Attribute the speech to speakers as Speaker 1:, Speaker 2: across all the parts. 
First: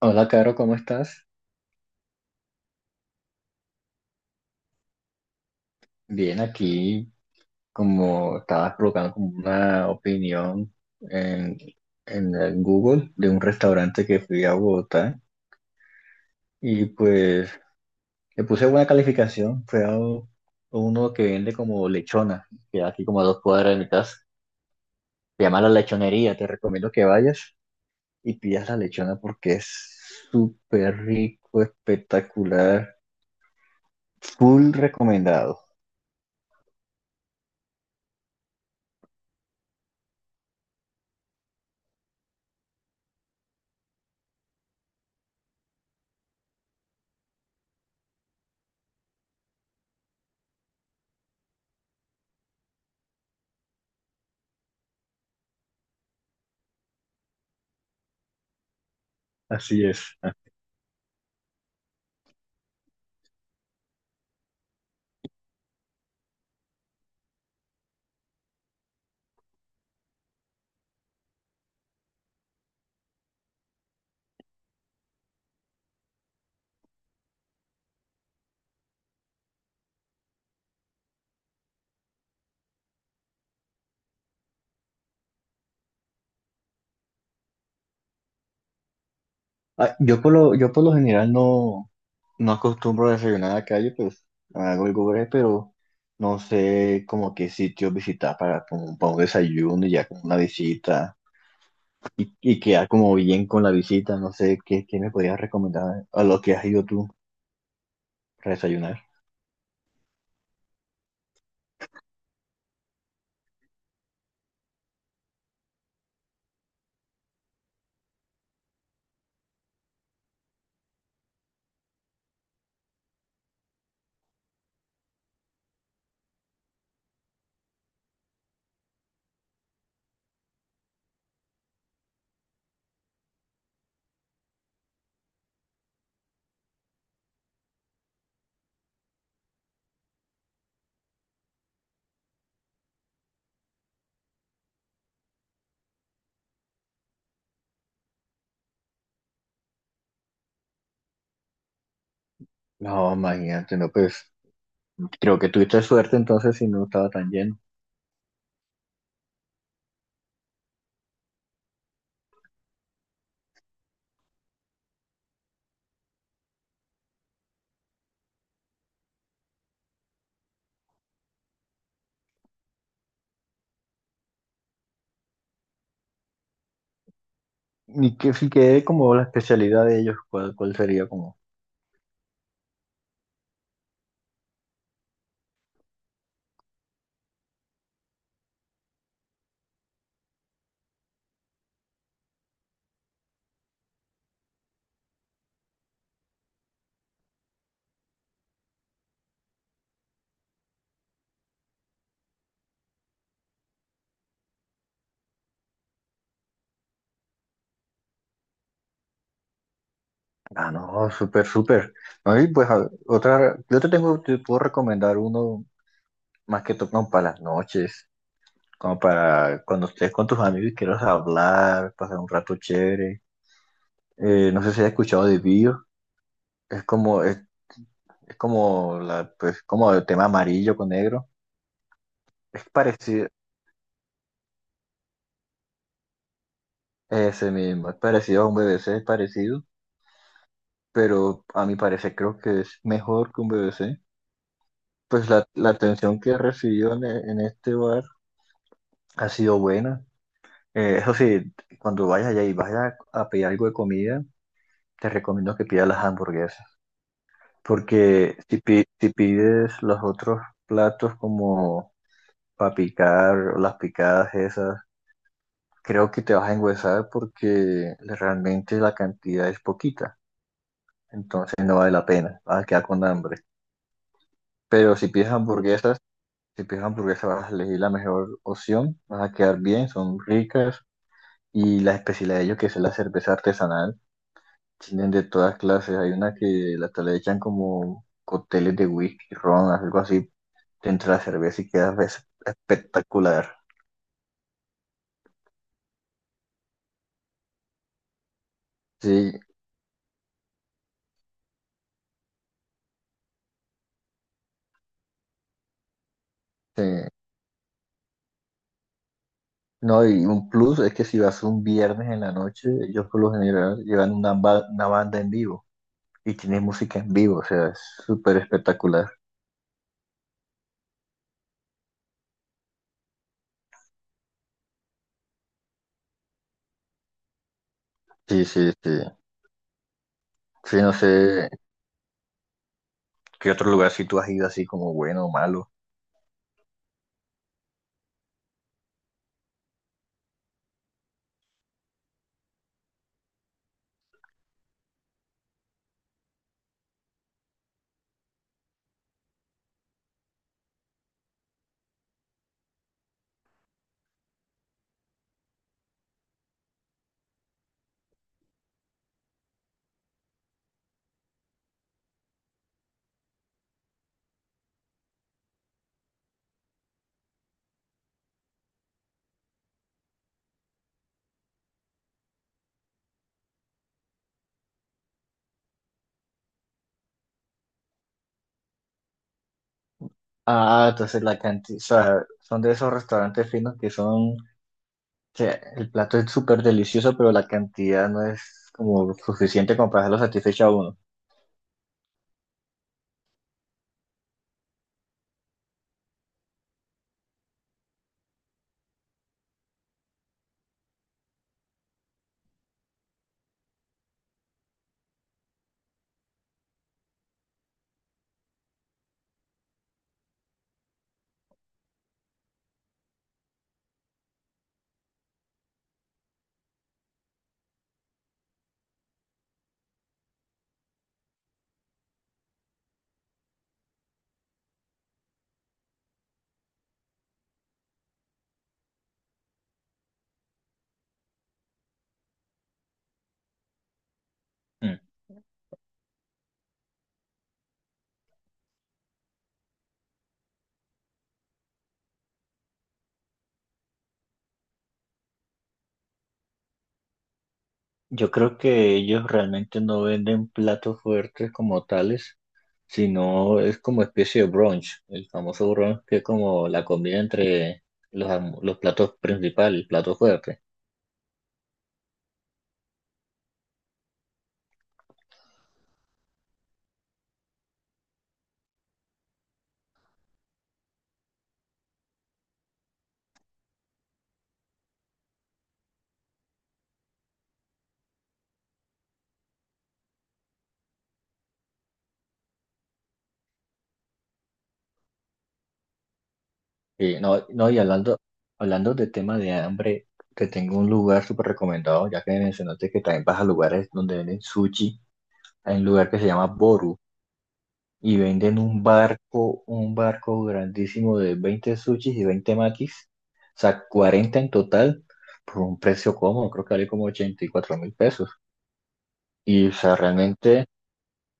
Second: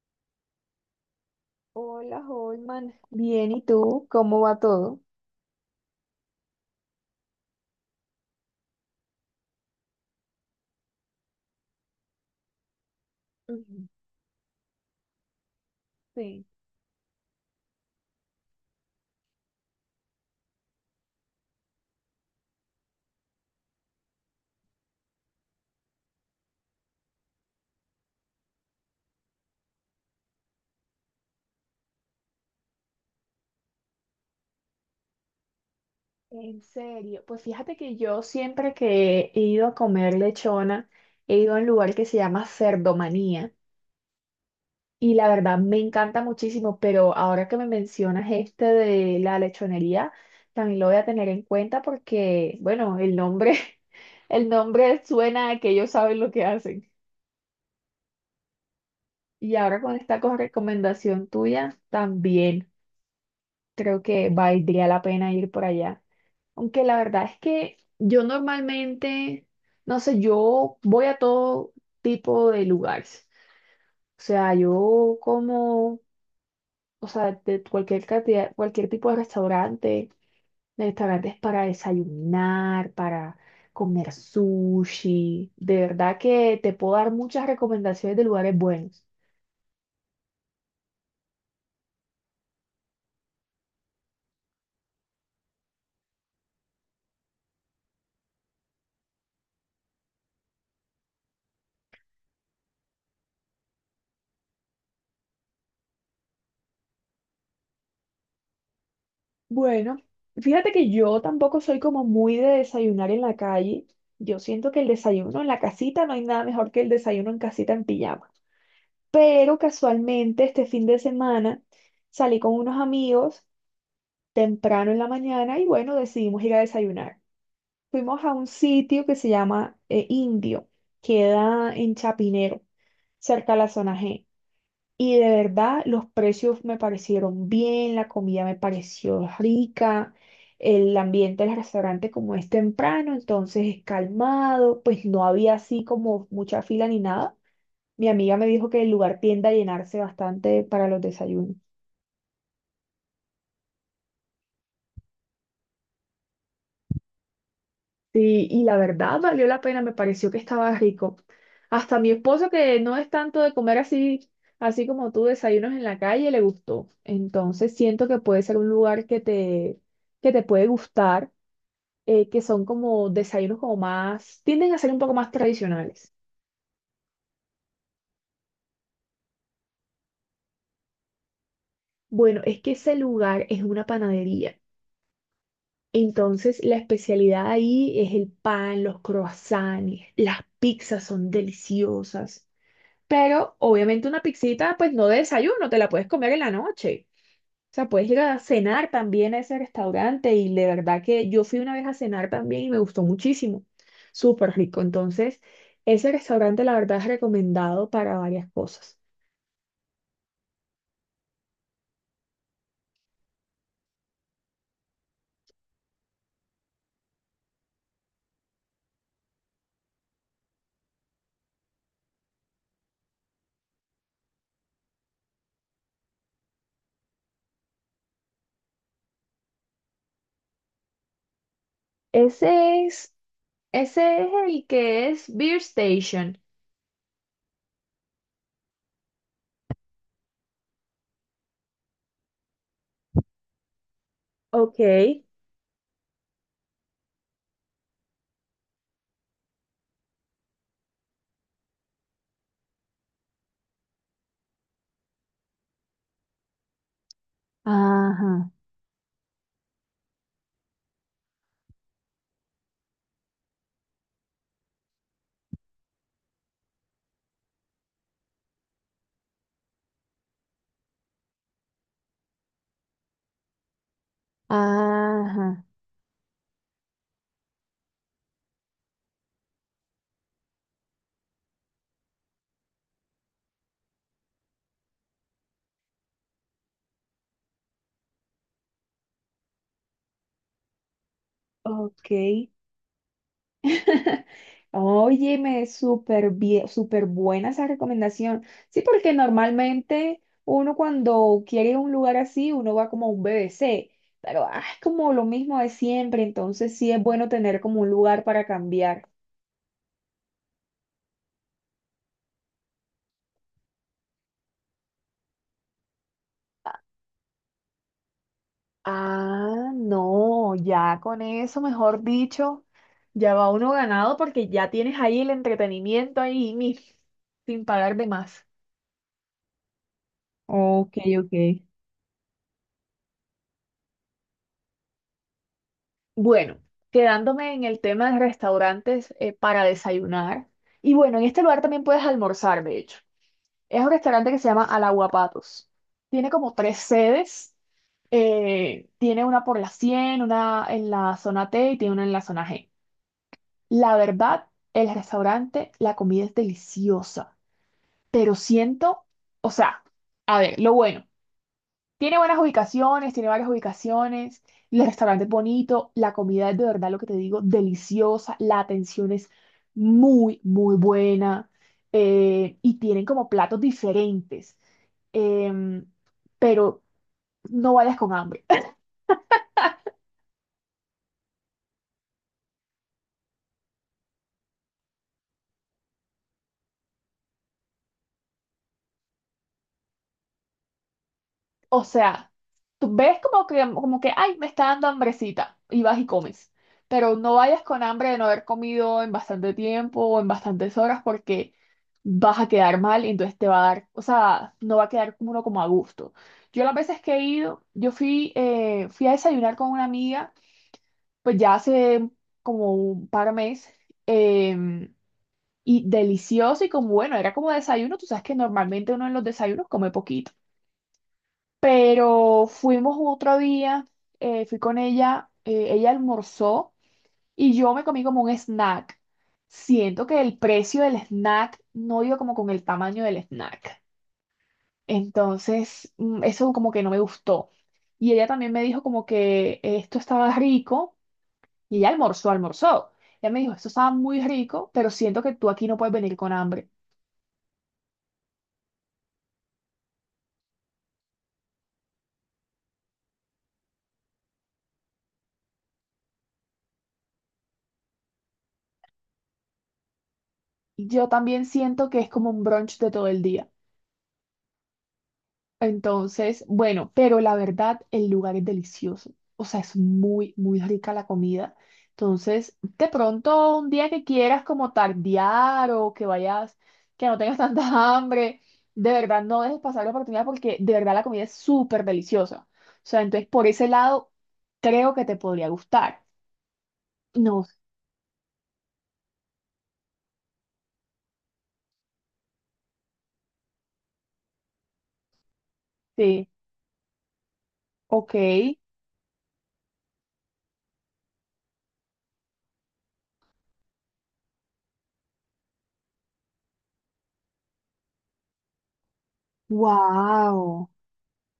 Speaker 1: Hola, Caro, ¿cómo estás?
Speaker 2: Hola, Holman. Bien, ¿y tú? ¿Cómo va todo?
Speaker 1: Bien, aquí como estabas provocando como una opinión en, en el Google de un
Speaker 2: Ujú.
Speaker 1: restaurante que fui a Bogotá
Speaker 2: Sí,
Speaker 1: y pues le puse buena calificación. Fue a uno que vende como lechona, que aquí como a dos cuadras de mi casa. Se llama La Lechonería, te recomiendo que vayas y pidas la lechona porque es súper rico, espectacular, full recomendado.
Speaker 2: en serio. Pues fíjate que yo siempre que he ido a comer lechona, he ido a un lugar que se llama Cerdomanía y la verdad me encanta muchísimo, pero ahora que me mencionas este de la lechonería, también lo voy a tener en cuenta porque, bueno, el nombre, el nombre suena a que ellos saben lo que hacen. Y ahora
Speaker 1: Así
Speaker 2: con
Speaker 1: es.
Speaker 2: esta recomendación tuya, también. Creo que valdría la pena ir por allá. Aunque la verdad es que yo normalmente, no sé, yo voy a todo tipo de lugares. O sea, yo como, o sea, de cualquier cantidad, cualquier tipo de restaurante, de restaurantes para desayunar, para comer sushi. De verdad que te puedo dar muchas recomendaciones de lugares buenos.
Speaker 1: Yo por lo general no. No acostumbro a desayunar en la calle, pues hago el Google, pero no sé como qué sitio visitar para, como, para un desayuno y ya con una visita y quedar como bien con la visita. No sé qué me podrías recomendar a lo que has ido tú para desayunar.
Speaker 2: Bueno, fíjate que yo tampoco soy como muy de desayunar en la calle. Yo siento que el desayuno en la casita no hay nada mejor que el desayuno en casita en pijama. Pero casualmente este fin de semana salí con unos amigos temprano en la mañana y bueno, decidimos ir a desayunar. Fuimos a un sitio que se llama Indio, queda en Chapinero, cerca a la zona G. Y de verdad, los precios me parecieron bien, la comida me pareció rica, el ambiente del restaurante como es temprano, entonces es calmado, pues no había así como mucha fila ni nada. Mi amiga me dijo que el lugar tiende a llenarse bastante para los desayunos.
Speaker 1: No, imagínate, no, pues creo que tuviste suerte entonces si no estaba tan lleno.
Speaker 2: Sí, y la verdad valió la pena, me pareció que estaba rico. Hasta mi esposo, que no es tanto de comer así, así como tú, desayunos en la calle, le gustó. Entonces siento que puede ser un lugar que te puede gustar que son como desayunos como más, tienden a ser un poco más tradicionales.
Speaker 1: Y que si quedé como la especialidad de ellos, ¿cuál, cuál sería como?
Speaker 2: Bueno, es que ese lugar es una panadería. Entonces, la especialidad ahí es el pan, los croissants, las pizzas son deliciosas. Pero obviamente una pizzita, pues no de desayuno, te la puedes comer en la noche. O sea, puedes ir a cenar también a ese restaurante y de verdad que yo fui una vez a cenar también y me gustó muchísimo. Súper rico. Entonces, ese restaurante la verdad es recomendado para varias cosas.
Speaker 1: Ah, no, súper, súper. No, y pues otra, yo te tengo, te puedo recomendar uno más que todo como para las noches, como para cuando estés con tus amigos y quieras hablar, pasar un rato chévere. No sé si has escuchado de Bio, es es como la, pues, como el tema amarillo con negro. Es
Speaker 2: Ese es,
Speaker 1: parecido,
Speaker 2: ese es el que es Beer Station.
Speaker 1: ese mismo, es parecido a un BBC, es parecido, pero a mi parecer creo que es mejor que un BBC.
Speaker 2: Ok,
Speaker 1: Pues la atención que he recibido en, en este bar ha sido buena. Eso sí, cuando vayas allá y vayas a pedir algo de comida, te recomiendo que pidas las hamburguesas. Porque
Speaker 2: ajá,
Speaker 1: si pides los otros platos como para picar, o las picadas esas, creo que te vas a engüesar porque realmente la cantidad es poquita. Entonces no vale la pena, vas a quedar con hambre. Pero si pides
Speaker 2: ajá.
Speaker 1: hamburguesas, si pides hamburguesas vas a elegir la mejor opción, vas a quedar bien, son ricas. Y la especialidad de ellos, que es la cerveza artesanal, tienen de todas clases. Hay una que la le echan como cócteles de whisky, ron, algo así te entra la cerveza y quedas
Speaker 2: Ok.
Speaker 1: espectacular.
Speaker 2: Oye, me súper bien, súper buena esa recomendación. Sí, porque
Speaker 1: Sí,
Speaker 2: normalmente uno cuando quiere ir a un lugar así, uno va como a un BBC, pero ah, es como lo mismo de siempre, entonces
Speaker 1: sí.
Speaker 2: sí es bueno tener como un lugar para cambiar.
Speaker 1: No, y un plus es que si vas un viernes en la noche, ellos por lo general llevan una banda en vivo y tienen música en vivo, o sea, es súper espectacular.
Speaker 2: Ah, no, ya con eso, mejor dicho, ya va uno ganado porque ya tienes ahí el entretenimiento ahí sin pagar de
Speaker 1: Sí,
Speaker 2: más.
Speaker 1: sí, sí. Sí, no
Speaker 2: Ok, ok.
Speaker 1: sé qué otro lugar si tú has ido así como bueno o malo.
Speaker 2: Bueno, quedándome en el tema de restaurantes para desayunar. Y bueno, en este lugar también puedes almorzar, de hecho. Es un restaurante que se llama Alaguapatos. Tiene como tres sedes. Tiene una por la 100, una en la zona T y tiene una en la zona G. La verdad, el restaurante, la comida es deliciosa, pero siento, o sea, a ver, lo bueno, tiene buenas ubicaciones, tiene varias ubicaciones, el restaurante es bonito, la comida es de verdad lo que te digo, deliciosa, la atención es muy, muy buena y tienen como platos diferentes, em, pero no vayas con hambre.
Speaker 1: Ah, entonces la cantidad, o sea, son de esos restaurantes finos que el plato es súper delicioso, pero la cantidad no es como suficiente como para hacerlo satisfecho a uno.
Speaker 2: O sea, tú ves como que, ay, me está dando hambrecita y vas y comes. Pero no vayas con hambre de no haber comido en bastante tiempo o en bastantes horas porque vas a quedar mal y entonces te va a dar, o sea, no va a quedar como uno como a gusto. Yo las veces que he ido, yo fui, fui a desayunar con una amiga, pues ya hace como un par de meses, em, y delicioso y como bueno, era como desayuno, tú sabes que normalmente uno en los desayunos come poquito. Pero fuimos otro día, fui con ella, ella almorzó y yo me comí como un snack. Siento que el precio del snack no iba como con el tamaño del snack. Entonces, eso como que no me gustó. Y ella también me dijo como que esto estaba rico y ella almorzó. Ella me dijo, esto estaba muy rico, pero siento que tú aquí no puedes venir con hambre.
Speaker 1: Yo creo que ellos realmente no venden platos fuertes como tales, sino es como especie de brunch, el famoso brunch que es como la comida entre los platos principales, el plato fuerte.
Speaker 2: Yo también siento que es como un brunch de todo el día. Entonces, bueno, pero la verdad, el lugar es delicioso. O sea, es muy, muy rica la comida. Entonces, de pronto, un día que quieras como tardear o que vayas, que no tengas tanta hambre, de verdad no dejes pasar la oportunidad porque de verdad la comida es súper deliciosa. O sea, entonces por ese lado, creo que te podría gustar.
Speaker 1: Y no,
Speaker 2: No
Speaker 1: no, y hablando, hablando de tema de hambre, te tengo un lugar súper recomendado, ya que mencionaste que también vas a lugares donde venden sushi, hay un lugar que se
Speaker 2: sé,
Speaker 1: llama Boru.
Speaker 2: ok,
Speaker 1: Y venden un barco grandísimo de 20 sushis y 20 makis, o sea, 40 en total, por un precio cómodo, creo que vale como 84.000 pesos. Y, o sea, realmente,
Speaker 2: wow.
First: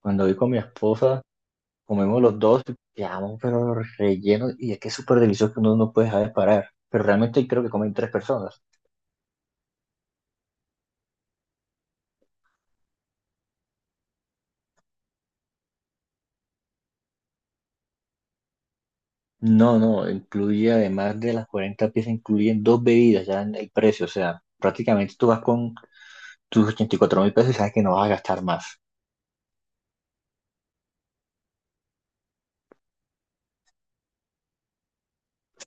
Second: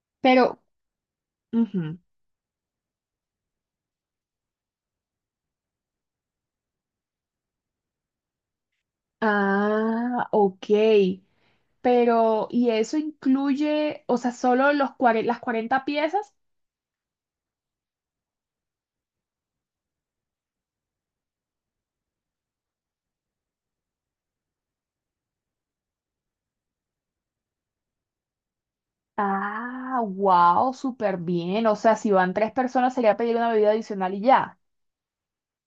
Speaker 1: cuando voy con mi
Speaker 2: Pero,
Speaker 1: esposa,
Speaker 2: ujú.
Speaker 1: comemos los dos, quedamos pero rellenos, y es que es súper delicioso que uno no puede dejar de parar. Pero realmente creo que comen tres personas.
Speaker 2: Ah, ok. Pero, ¿y eso incluye, o sea, solo los las 40 piezas?
Speaker 1: No, no, incluye además de las 40 piezas, incluyen dos bebidas ya en el precio, o sea, prácticamente tú vas con tus 84.000 pesos y sabes que no vas a gastar más.
Speaker 2: Ah, wow, súper bien. O sea, si van tres personas sería pedir una bebida adicional y ya.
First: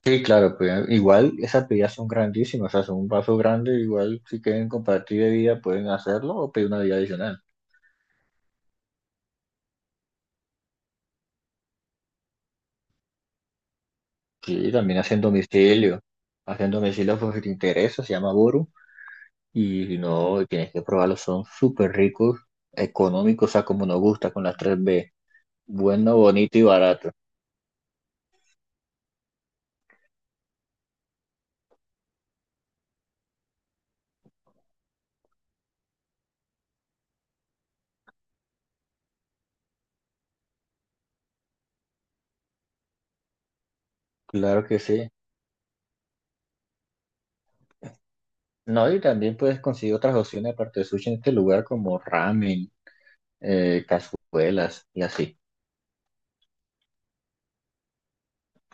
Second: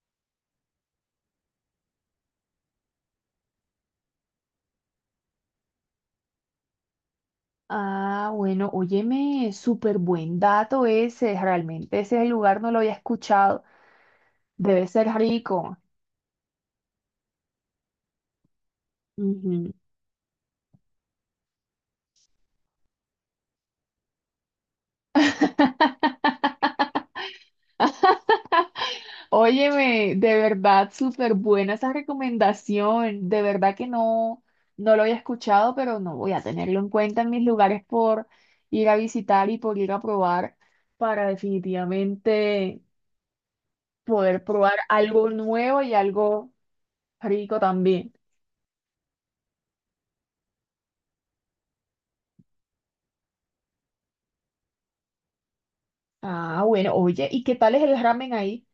Speaker 1: Sí, claro, pues igual esas bebidas son grandísimas, o sea, son un vaso grande, igual si quieren compartir bebida pueden hacerlo o pedir una bebida adicional.
Speaker 2: Ah, bueno, óyeme, súper buen dato ese. Realmente ese es el lugar no lo había escuchado.
Speaker 1: Sí,
Speaker 2: Debe
Speaker 1: también
Speaker 2: ser rico.
Speaker 1: hacen domicilio por si te interesa, se llama Boru,
Speaker 2: Ujú.
Speaker 1: y si no, tienes que probarlos, son súper ricos, económicos, o sea, como nos gusta con las tres b, bueno, bonito y barato.
Speaker 2: Óyeme, de verdad, súper buena esa recomendación. De verdad que no, no lo había escuchado, pero no voy a tenerlo en cuenta en mis lugares por ir a visitar y por ir a probar para definitivamente poder
Speaker 1: Claro
Speaker 2: probar
Speaker 1: que sí.
Speaker 2: algo nuevo y algo rico también.
Speaker 1: No, y también puedes conseguir otras opciones aparte de sushi en este lugar como ramen, cazuelas y así.
Speaker 2: Ah, bueno, oye, ¿y qué tal es el ramen ahí?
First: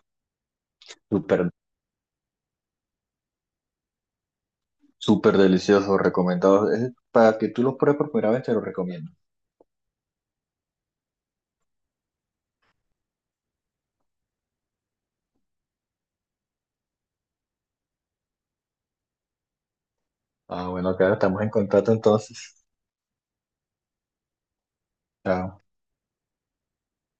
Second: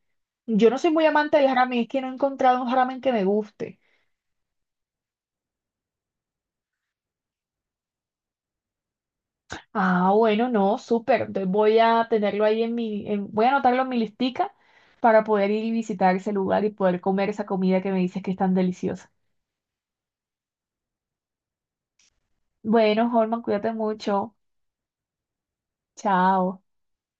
Speaker 2: Yo no soy muy amante
Speaker 1: Súper
Speaker 2: del ramen, es que no he encontrado un ramen que me guste.
Speaker 1: Súper delicioso, recomendado. Es para que tú los pruebes por primera vez, te lo recomiendo.
Speaker 2: Ah, bueno, no, súper. Entonces voy a tenerlo ahí en voy a anotarlo en mi listica para poder ir y visitar ese lugar y poder comer esa comida que me dices que es tan deliciosa.
Speaker 1: Ah, bueno, acá estamos en contacto entonces.
Speaker 2: Bueno, Holman, cuídate mucho.
Speaker 1: Chao.
Speaker 2: Chao.